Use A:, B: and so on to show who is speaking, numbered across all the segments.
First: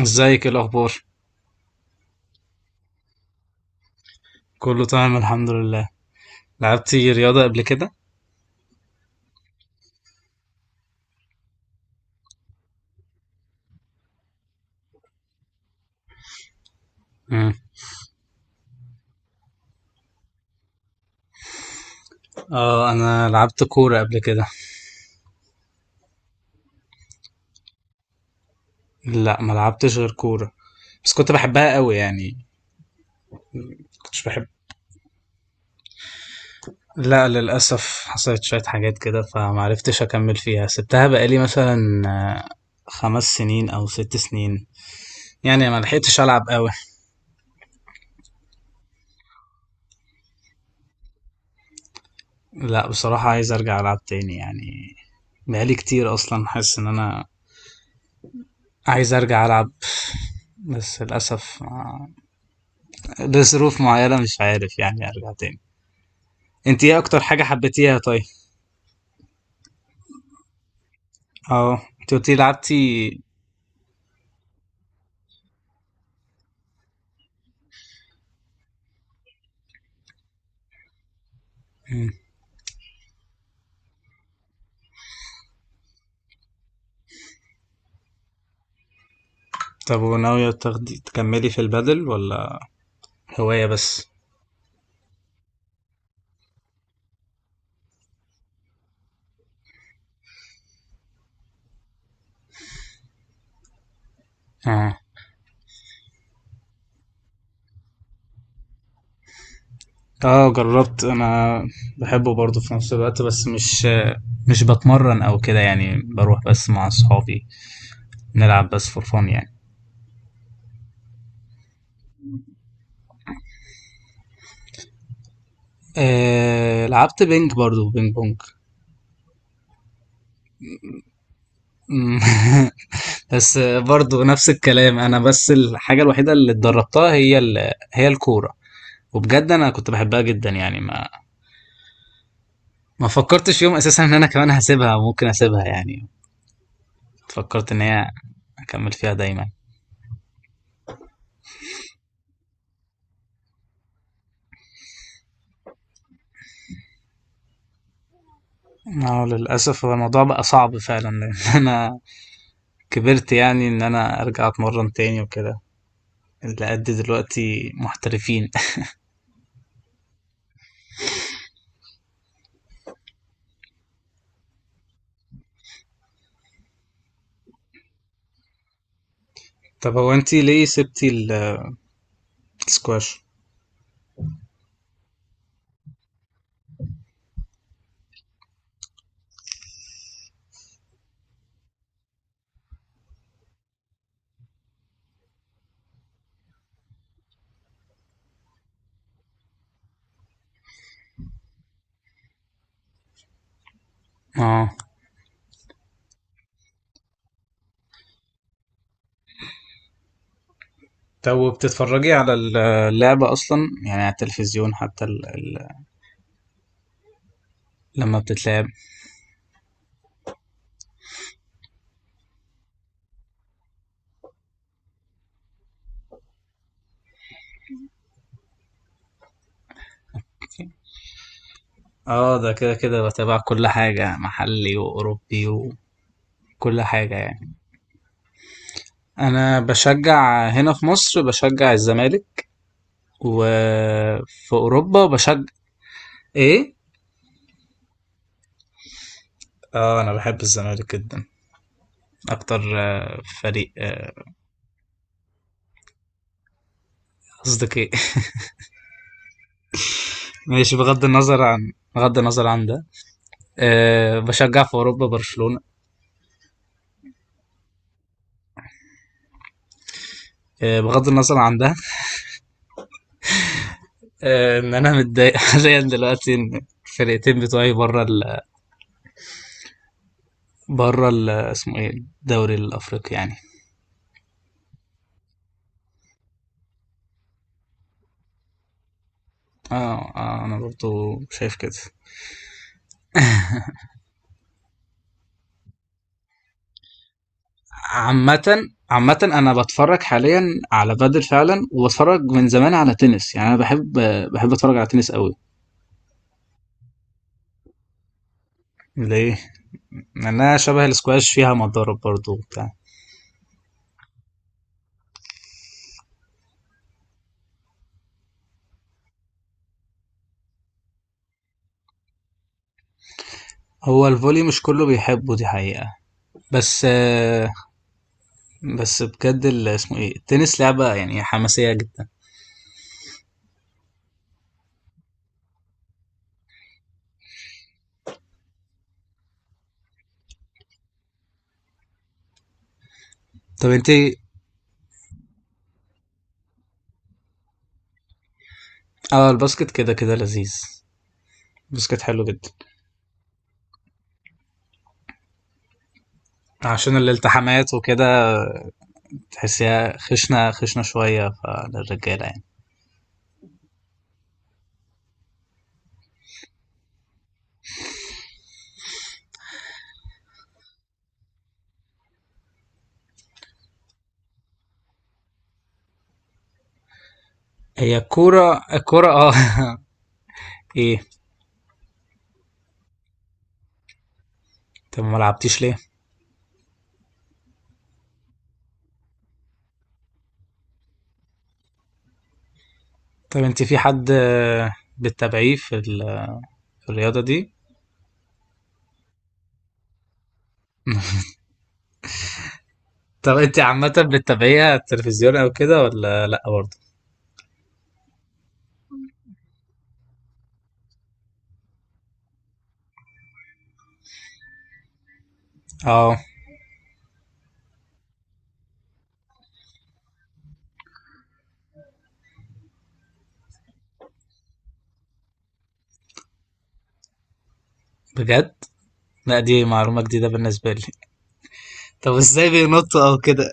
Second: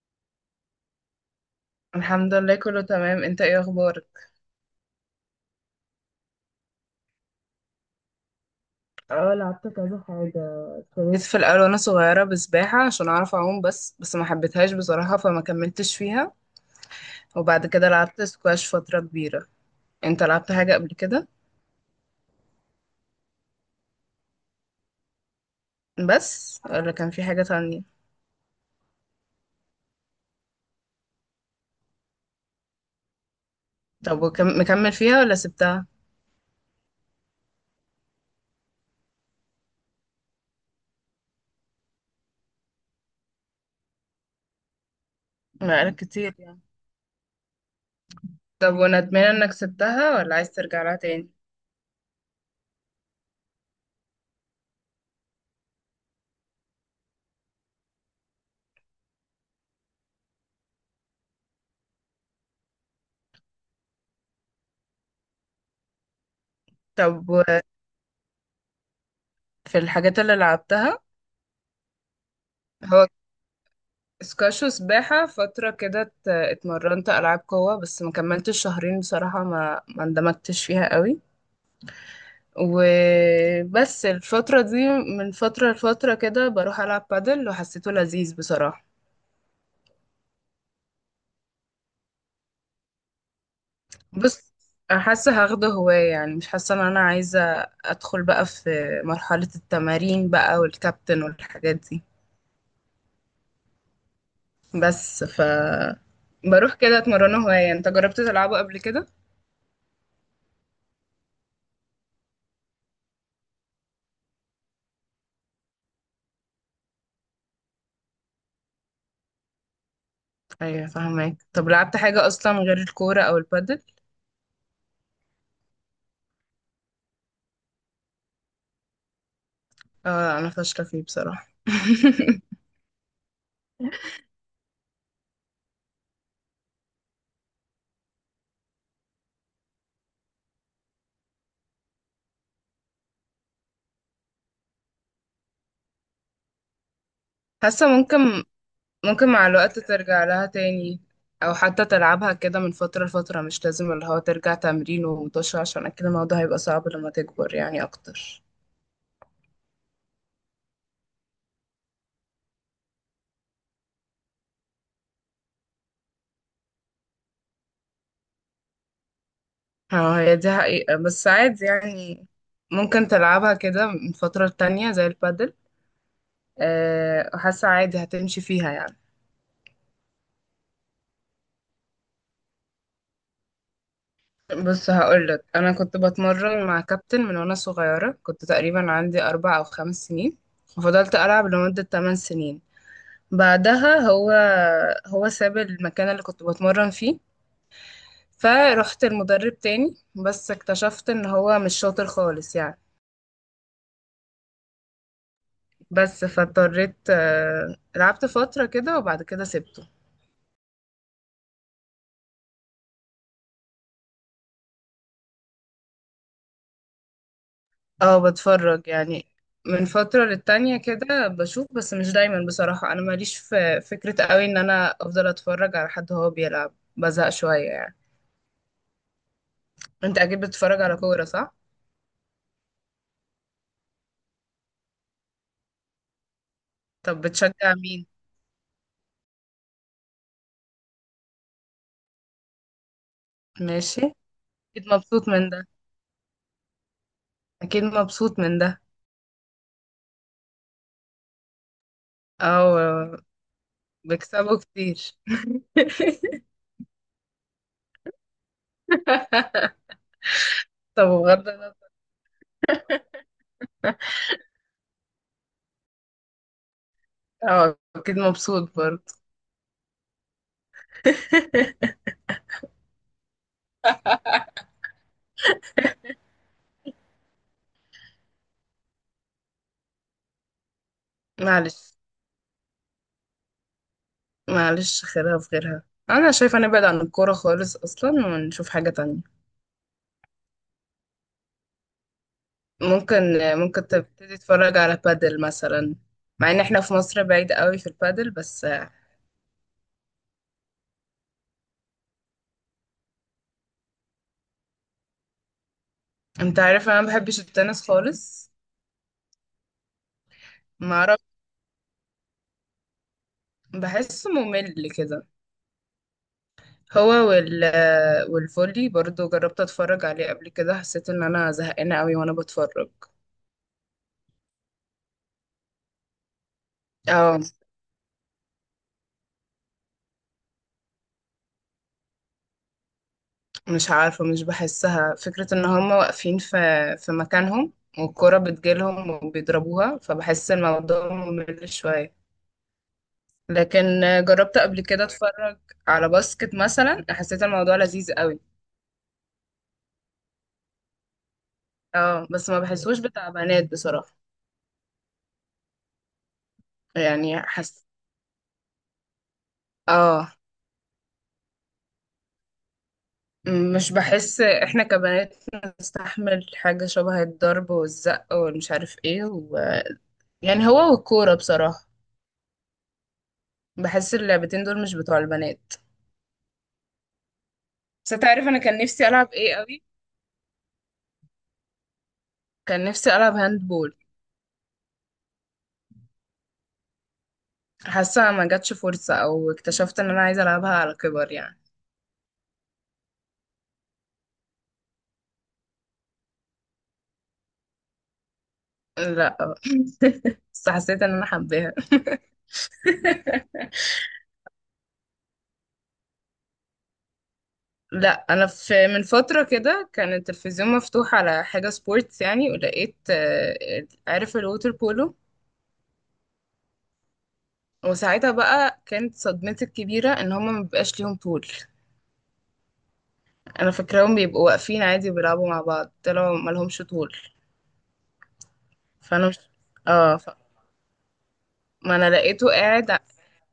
A: ازيك، ايه الاخبار؟
B: الحمد لله كله تمام. انت ايه اخبارك؟
A: كله تمام الحمد لله. لعبتي رياضة قبل كده؟
B: اه لعبت كذا حاجة. جيت ابتديت في الاول وانا صغيره بسباحه عشان اعرف اعوم، بس ما حبيتهاش بصراحه فما كملتش فيها.
A: مم.
B: وبعد كده لعبت سكواش فتره كبيره. انت لعبت حاجه قبل كده؟
A: اه انا لعبت كورة قبل كده.
B: بس ولا كان في حاجه تانية؟
A: لا، ما لعبتش غير كورة، بس كنت بحبها قوي يعني. كنتش بحب.
B: مكمل فيها ولا سبتها؟
A: لا، للاسف حصلت شوية حاجات كده، فمعرفتش اكمل فيها. سبتها بقالي مثلا آه، 5 سنين او 6 سنين، يعني ما
B: بقالك
A: لحقتش
B: كتير
A: العب
B: يعني.
A: قوي.
B: طب وندمان انك سبتها ولا عايز ترجع لها تاني؟
A: لا، بصراحة عايز ارجع العب تاني يعني. بقالي كتير اصلا، حاسس ان انا عايز ارجع العب، بس للاسف لظروف معينة مش عارف يعني ارجع تاني. انت ايه اكتر
B: طب
A: حاجة
B: و-
A: حبيتيها؟ طيب
B: في الحاجات اللي لعبتها.
A: اه، انت قلتي
B: هو
A: لعبتي.
B: سكاش وسباحة فترة كده، اتمرنت ألعاب قوة بس ما كملتش شهرين بصراحة، ما اندمجتش فيها قوي.
A: مم.
B: وبس الفترة دي من فترة لفترة كده بروح ألعب بادل، وحسيته لذيذ بصراحة.
A: طب وناوية تاخدي تكملي في البادل، ولا هواية بس؟
B: بس أنا حاسة هاخده هواية يعني، مش حاسة إن أنا عايزة أدخل بقى في مرحلة التمارين بقى والكابتن والحاجات دي.
A: اه
B: بس ف بروح كده اتمرنه هواية. انت جربت تلعبه قبل كده؟
A: اه، جربت انا. بحبه برضه في نفس الوقت، بس مش بتمرن او كده يعني، بروح بس مع اصحابي نلعب بس فور فun يعني.
B: ايوه فاهمك. طب لعبت حاجة اصلا غير الكورة او البادل؟
A: آه لعبت بينج برضه، بينج بونج.
B: اه انا فاشلة فيه بصراحة.
A: مم. بس برضه نفس الكلام انا، بس الحاجة الوحيدة اللي اتدربتها هي الكورة، وبجد انا كنت بحبها جدا يعني. ما فكرتش يوم اساسا ان انا كمان هسيبها، ممكن اسيبها يعني، فكرت ان
B: حاسة
A: هي
B: ممكن.
A: اكمل فيها
B: ممكن مع
A: دايما.
B: الوقت ترجع لها تاني، او حتى تلعبها كده من فترة لفترة. مش لازم اللي هو ترجع تمرين ومطش، عشان اكيد الموضوع هيبقى صعب لما تكبر يعني اكتر.
A: اه للاسف هو الموضوع بقى صعب فعلا لان انا كبرت، يعني ان انا ارجع اتمرن تاني وكده، اللي قد دلوقتي محترفين
B: اه هي دي حقيقة، بس عادي يعني. ممكن تلعبها كده من فترة تانية زي البادل. حاسة عادي هتمشي فيها يعني.
A: طب هو انتي ليه سبتي السكواش؟
B: بص هقولك، انا كنت بتمرن مع كابتن من وانا صغيره، كنت تقريبا عندي اربع او خمس سنين، وفضلت العب لمده 8 سنين. بعدها هو ساب المكان اللي كنت بتمرن فيه. فرحت المدرب تاني بس اكتشفت ان هو مش شاطر خالص يعني.
A: اه.
B: بس فاضطريت، لعبت فترة كده وبعد كده سبته.
A: طب بتتفرجي على اللعبة أصلا؟ يعني على التلفزيون، حتى لما
B: اه
A: بتتلعب.
B: بتفرج يعني، من فترة للتانية كده بشوف بس مش دايما بصراحة. انا ماليش في فكرة قوي ان انا افضل اتفرج على حد هو بيلعب، بزهق شوية يعني. انت اكيد بتتفرج على كورة صح؟
A: اه ده كده كده بتابع كل حاجة، محلي وأوروبي و... كل حاجة
B: طب
A: يعني.
B: بتشجع مين؟
A: أنا بشجع هنا في مصر، بشجع الزمالك،
B: ماشي.
A: وفي
B: اكيد
A: أوروبا
B: مبسوط
A: بشجع.
B: من ده.
A: إيه؟
B: اكيد مبسوط من ده.
A: آه أنا بحب الزمالك جدا، أكتر
B: اه
A: فريق.
B: بيكسبوا كتير.
A: قصدك إيه؟ ماشي،
B: طب
A: بغض النظر
B: بغض
A: عن
B: النظر.
A: بغض النظر عن ده. بشجع في أوروبا برشلونة.
B: اه اكيد مبسوط برضه.
A: بغض النظر عن ده. إن أنا متضايق حاليا دلوقتي، إن الفرقتين بتوعي بره ال اسمه إيه،
B: معلش.
A: الدوري الأفريقي يعني.
B: معلش خيرها في غيرها. انا شايفه نبعد عن الكوره خالص اصلا ونشوف حاجه تانية.
A: اه اه، انا برضو شايف كده.
B: ممكن. ممكن تبتدي تتفرج على بادل مثلا، مع ان احنا في مصر بعيد قوي في البادل
A: عامةً
B: بس.
A: عامةً أنا باتفرج حاليًا على بادل فعلًا، وباتفرج من زمان على تنس، يعني أنا بحب أتفرج على تنس قوي.
B: انت عارف انا ما بحبش التنس خالص.
A: ليه؟ لأنها شبه
B: ما اعرف.
A: الاسكواش، فيها مضارب برضو وبتاع.
B: بحسه ممل كده. هو وال والفولي برضو جربت اتفرج عليه قبل كده، حسيت ان انا زهقانه قوي وانا بتفرج.
A: هو الفولي مش كله بيحبه، دي حقيقة، بس
B: اه
A: آه، بس بجد اسمه ايه، التنس لعبة يعني حماسية جدا.
B: مش عارفه، مش بحسها. فكره ان هم واقفين في مكانهم والكره بتجيلهم وبيضربوها، فبحس الموضوع ممل شويه.
A: طب
B: لكن
A: انت
B: جربت قبل كده اتفرج على باسكت مثلا، حسيت الموضوع لذيذ قوي.
A: اه الباسكت كده كده لذيذ، الباسكت حلو
B: اه
A: جدا،
B: بس ما بحسوش بتاع بنات بصراحه.
A: عشان
B: يعني
A: الالتحامات
B: حس
A: وكده. تحسيها
B: اه
A: خشنة خشنة شوية، فللرجالة يعني.
B: مش بحس احنا كبنات نستحمل حاجة شبه الضرب والزق والمش عارف ايه و... يعني هو والكورة بصراحة بحس اللعبتين دول مش بتوع البنات.
A: هي
B: بس انت عارف انا
A: الكورة
B: كان
A: الكورة
B: نفسي
A: اه
B: العب ايه قوي.
A: إيه؟
B: كان نفسي العب هاندبول.
A: طب ما لعبتيش ليه؟
B: حاسة ما جاتش فرصة، او اكتشفت ان انا عايزة العبها على كبر يعني.
A: طب انت في حد بتتابعيه في الرياضة دي؟
B: لا، بس حسيت ان انا حباها.
A: طب انت عامة، بتتابعيها التلفزيون او كده، ولا لأ برضه؟
B: لا انا في من فترة كده كان التلفزيون مفتوح على حاجة سبورتس يعني، ولقيت، عارف، الووتر بولو.
A: اه
B: وساعتها بقى كانت صدمتي الكبيرة ان هما مبيبقاش ليهم طول. انا فاكراهم بيبقوا واقفين عادي بيلعبوا مع بعض، طلعوا ملهمش طول.
A: بجد؟
B: فانا مش
A: لأ، دي معلومة
B: اه
A: جديدة
B: ف...
A: بالنسبة لي.
B: ما انا
A: طب ازاي
B: لقيته قاعد ع-
A: بينطوا او كده؟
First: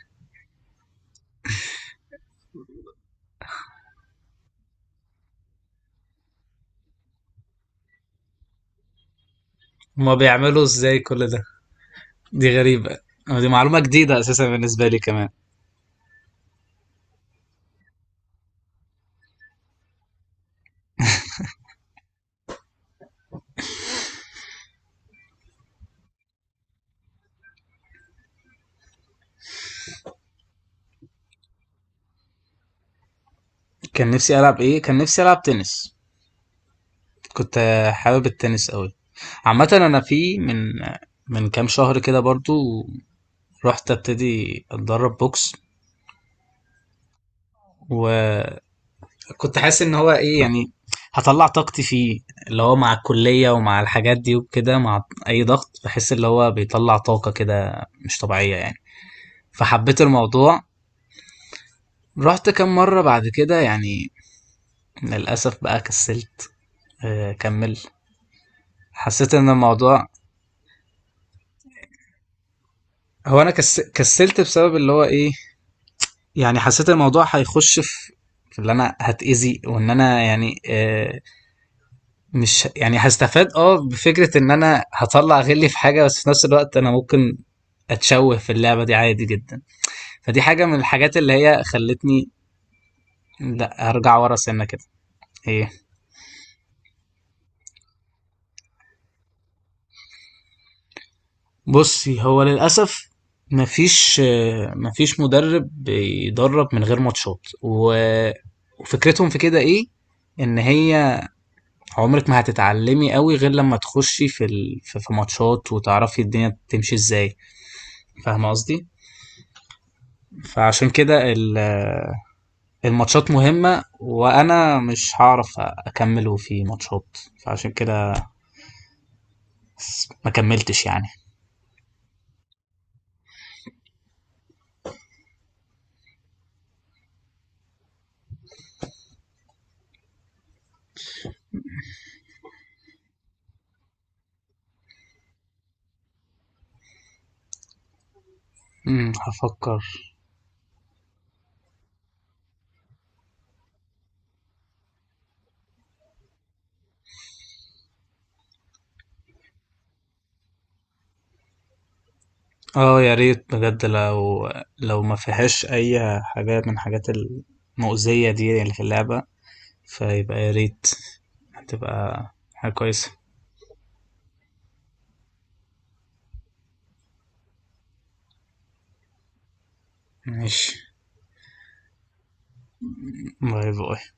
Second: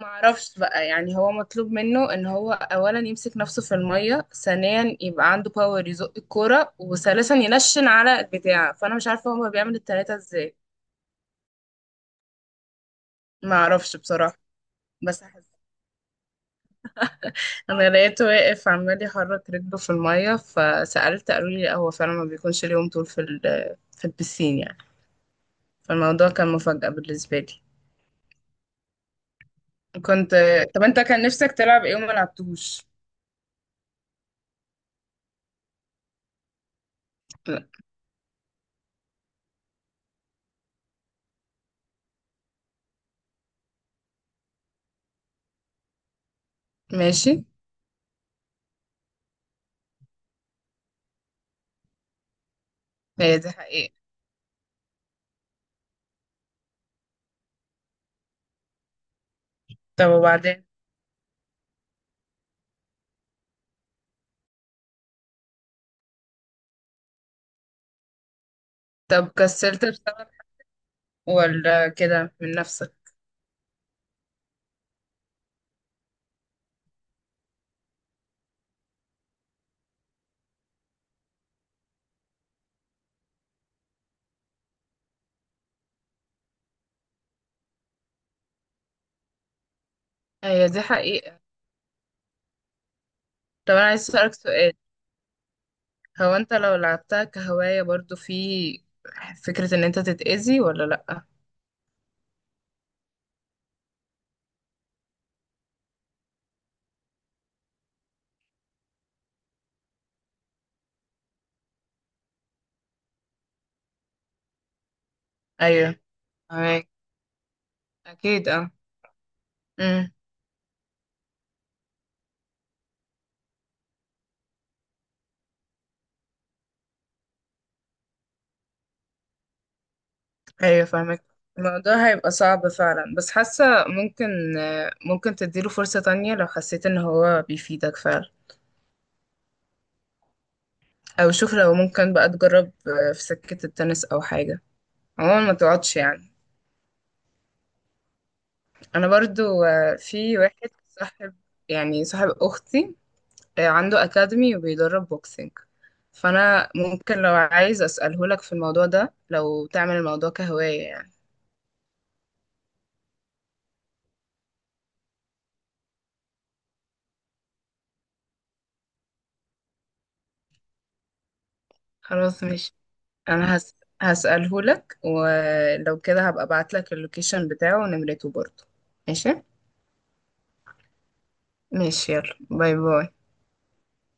B: معرفش بقى يعني، هو مطلوب منه ان هو اولا يمسك نفسه في المية، ثانيا يبقى عنده باور يزق الكورة، وثالثا ينشن على البتاع. فانا مش عارفة هو بيعمل
A: هما
B: التلاتة ازاي.
A: بيعملوا ازاي كل ده؟ دي غريبة، أو دي معلومة
B: معرفش
A: جديدة
B: بصراحة.
A: اساسا بالنسبة لي
B: بس
A: كمان.
B: انا لقيته واقف عمال يحرك رجله في الميه، فسألت، قالوا لي لا هو فعلا ما بيكونش اليوم طول في البسين يعني. فالموضوع كان مفاجأة بالنسبة لي. كنت طب انت كان نفسك تلعب ايه وما لعبتوش؟
A: كان نفسي ألعب ايه؟ كان نفسي ألعب تنس، كنت
B: لا.
A: حابب التنس أوي. عامة أنا في من كام شهر كده برضو، رحت ابتدي اتدرب بوكس،
B: ماشي.
A: وكنت حاسس ان هو ايه يعني، هطلع طاقتي فيه، اللي هو مع
B: هي
A: الكلية
B: دي
A: ومع
B: حقيقة.
A: الحاجات دي وكده، مع اي ضغط بحس اللي هو بيطلع طاقة كده مش طبيعية يعني، فحبيت
B: طب
A: الموضوع.
B: وبعدين؟
A: رحت كم مرة بعد كده يعني، للأسف بقى كسلت، كمل،
B: طب
A: حسيت ان
B: كسلت
A: الموضوع،
B: بسبب ولا كده من نفسك؟
A: هو انا كسلت بسبب اللي هو ايه، يعني حسيت الموضوع هيخش في اللي انا هتأذي، وان انا يعني، مش يعني هستفاد، اه بفكرة ان انا هطلع غلي في حاجة، بس في نفس الوقت انا ممكن اتشوه في اللعبة دي عادي جدا. فدي حاجة
B: هي
A: من
B: دي
A: الحاجات اللي
B: حقيقة.
A: هي خلتني
B: طب انا
A: لا
B: عايز
A: ارجع
B: اسألك
A: ورا سنة
B: سؤال.
A: كده. هي.
B: هو انت لو لعبتها كهواية برضو في فكرة ان انت تتأذي ولا لأ؟
A: بصي هو للأسف مفيش مدرب بيدرب من غير ماتشات، و- وفكرتهم في كده ايه، ان هي عمرك ما هتتعلمي قوي غير لما تخشي في ال... في في ماتشات،
B: ايوه.
A: وتعرفي الدنيا
B: أيوة.
A: تمشي ازاي.
B: اكيد.
A: فاهمة قصدي؟
B: اه
A: فعشان كده الماتشات مهمة، وانا مش هعرف اكمله في ماتشات، فعشان كده ما
B: ايوه
A: كملتش يعني.
B: فاهمك. الموضوع هيبقى صعب فعلا، بس حاسة ممكن. ممكن تديله فرصة تانية لو حسيت ان هو بيفيدك فعلا. او شوف لو ممكن بقى تجرب في سكة التنس او حاجة. عموما ما تقعدش يعني. انا برضو
A: هفكر.
B: في واحد صاحب، يعني صاحب اختي، عنده اكاديمي وبيدرب بوكسينج. فانا ممكن لو عايز اسأله لك في الموضوع ده، لو تعمل الموضوع كهواية يعني.
A: اه يا ريت بجد، لو ما فيهاش اي حاجات من الحاجات المؤذية دي اللي في اللعبة، فيبقى يا ريت، هتبقى
B: خلاص
A: حاجة
B: ماشي.
A: كويسة.
B: انا هس... هسأله لك، ولو كده هبقى ابعت لك اللوكيشن بتاعه ونمرته برضه. ماشي.
A: ماشي،
B: ماشي يلا باي باي.
A: باي باي.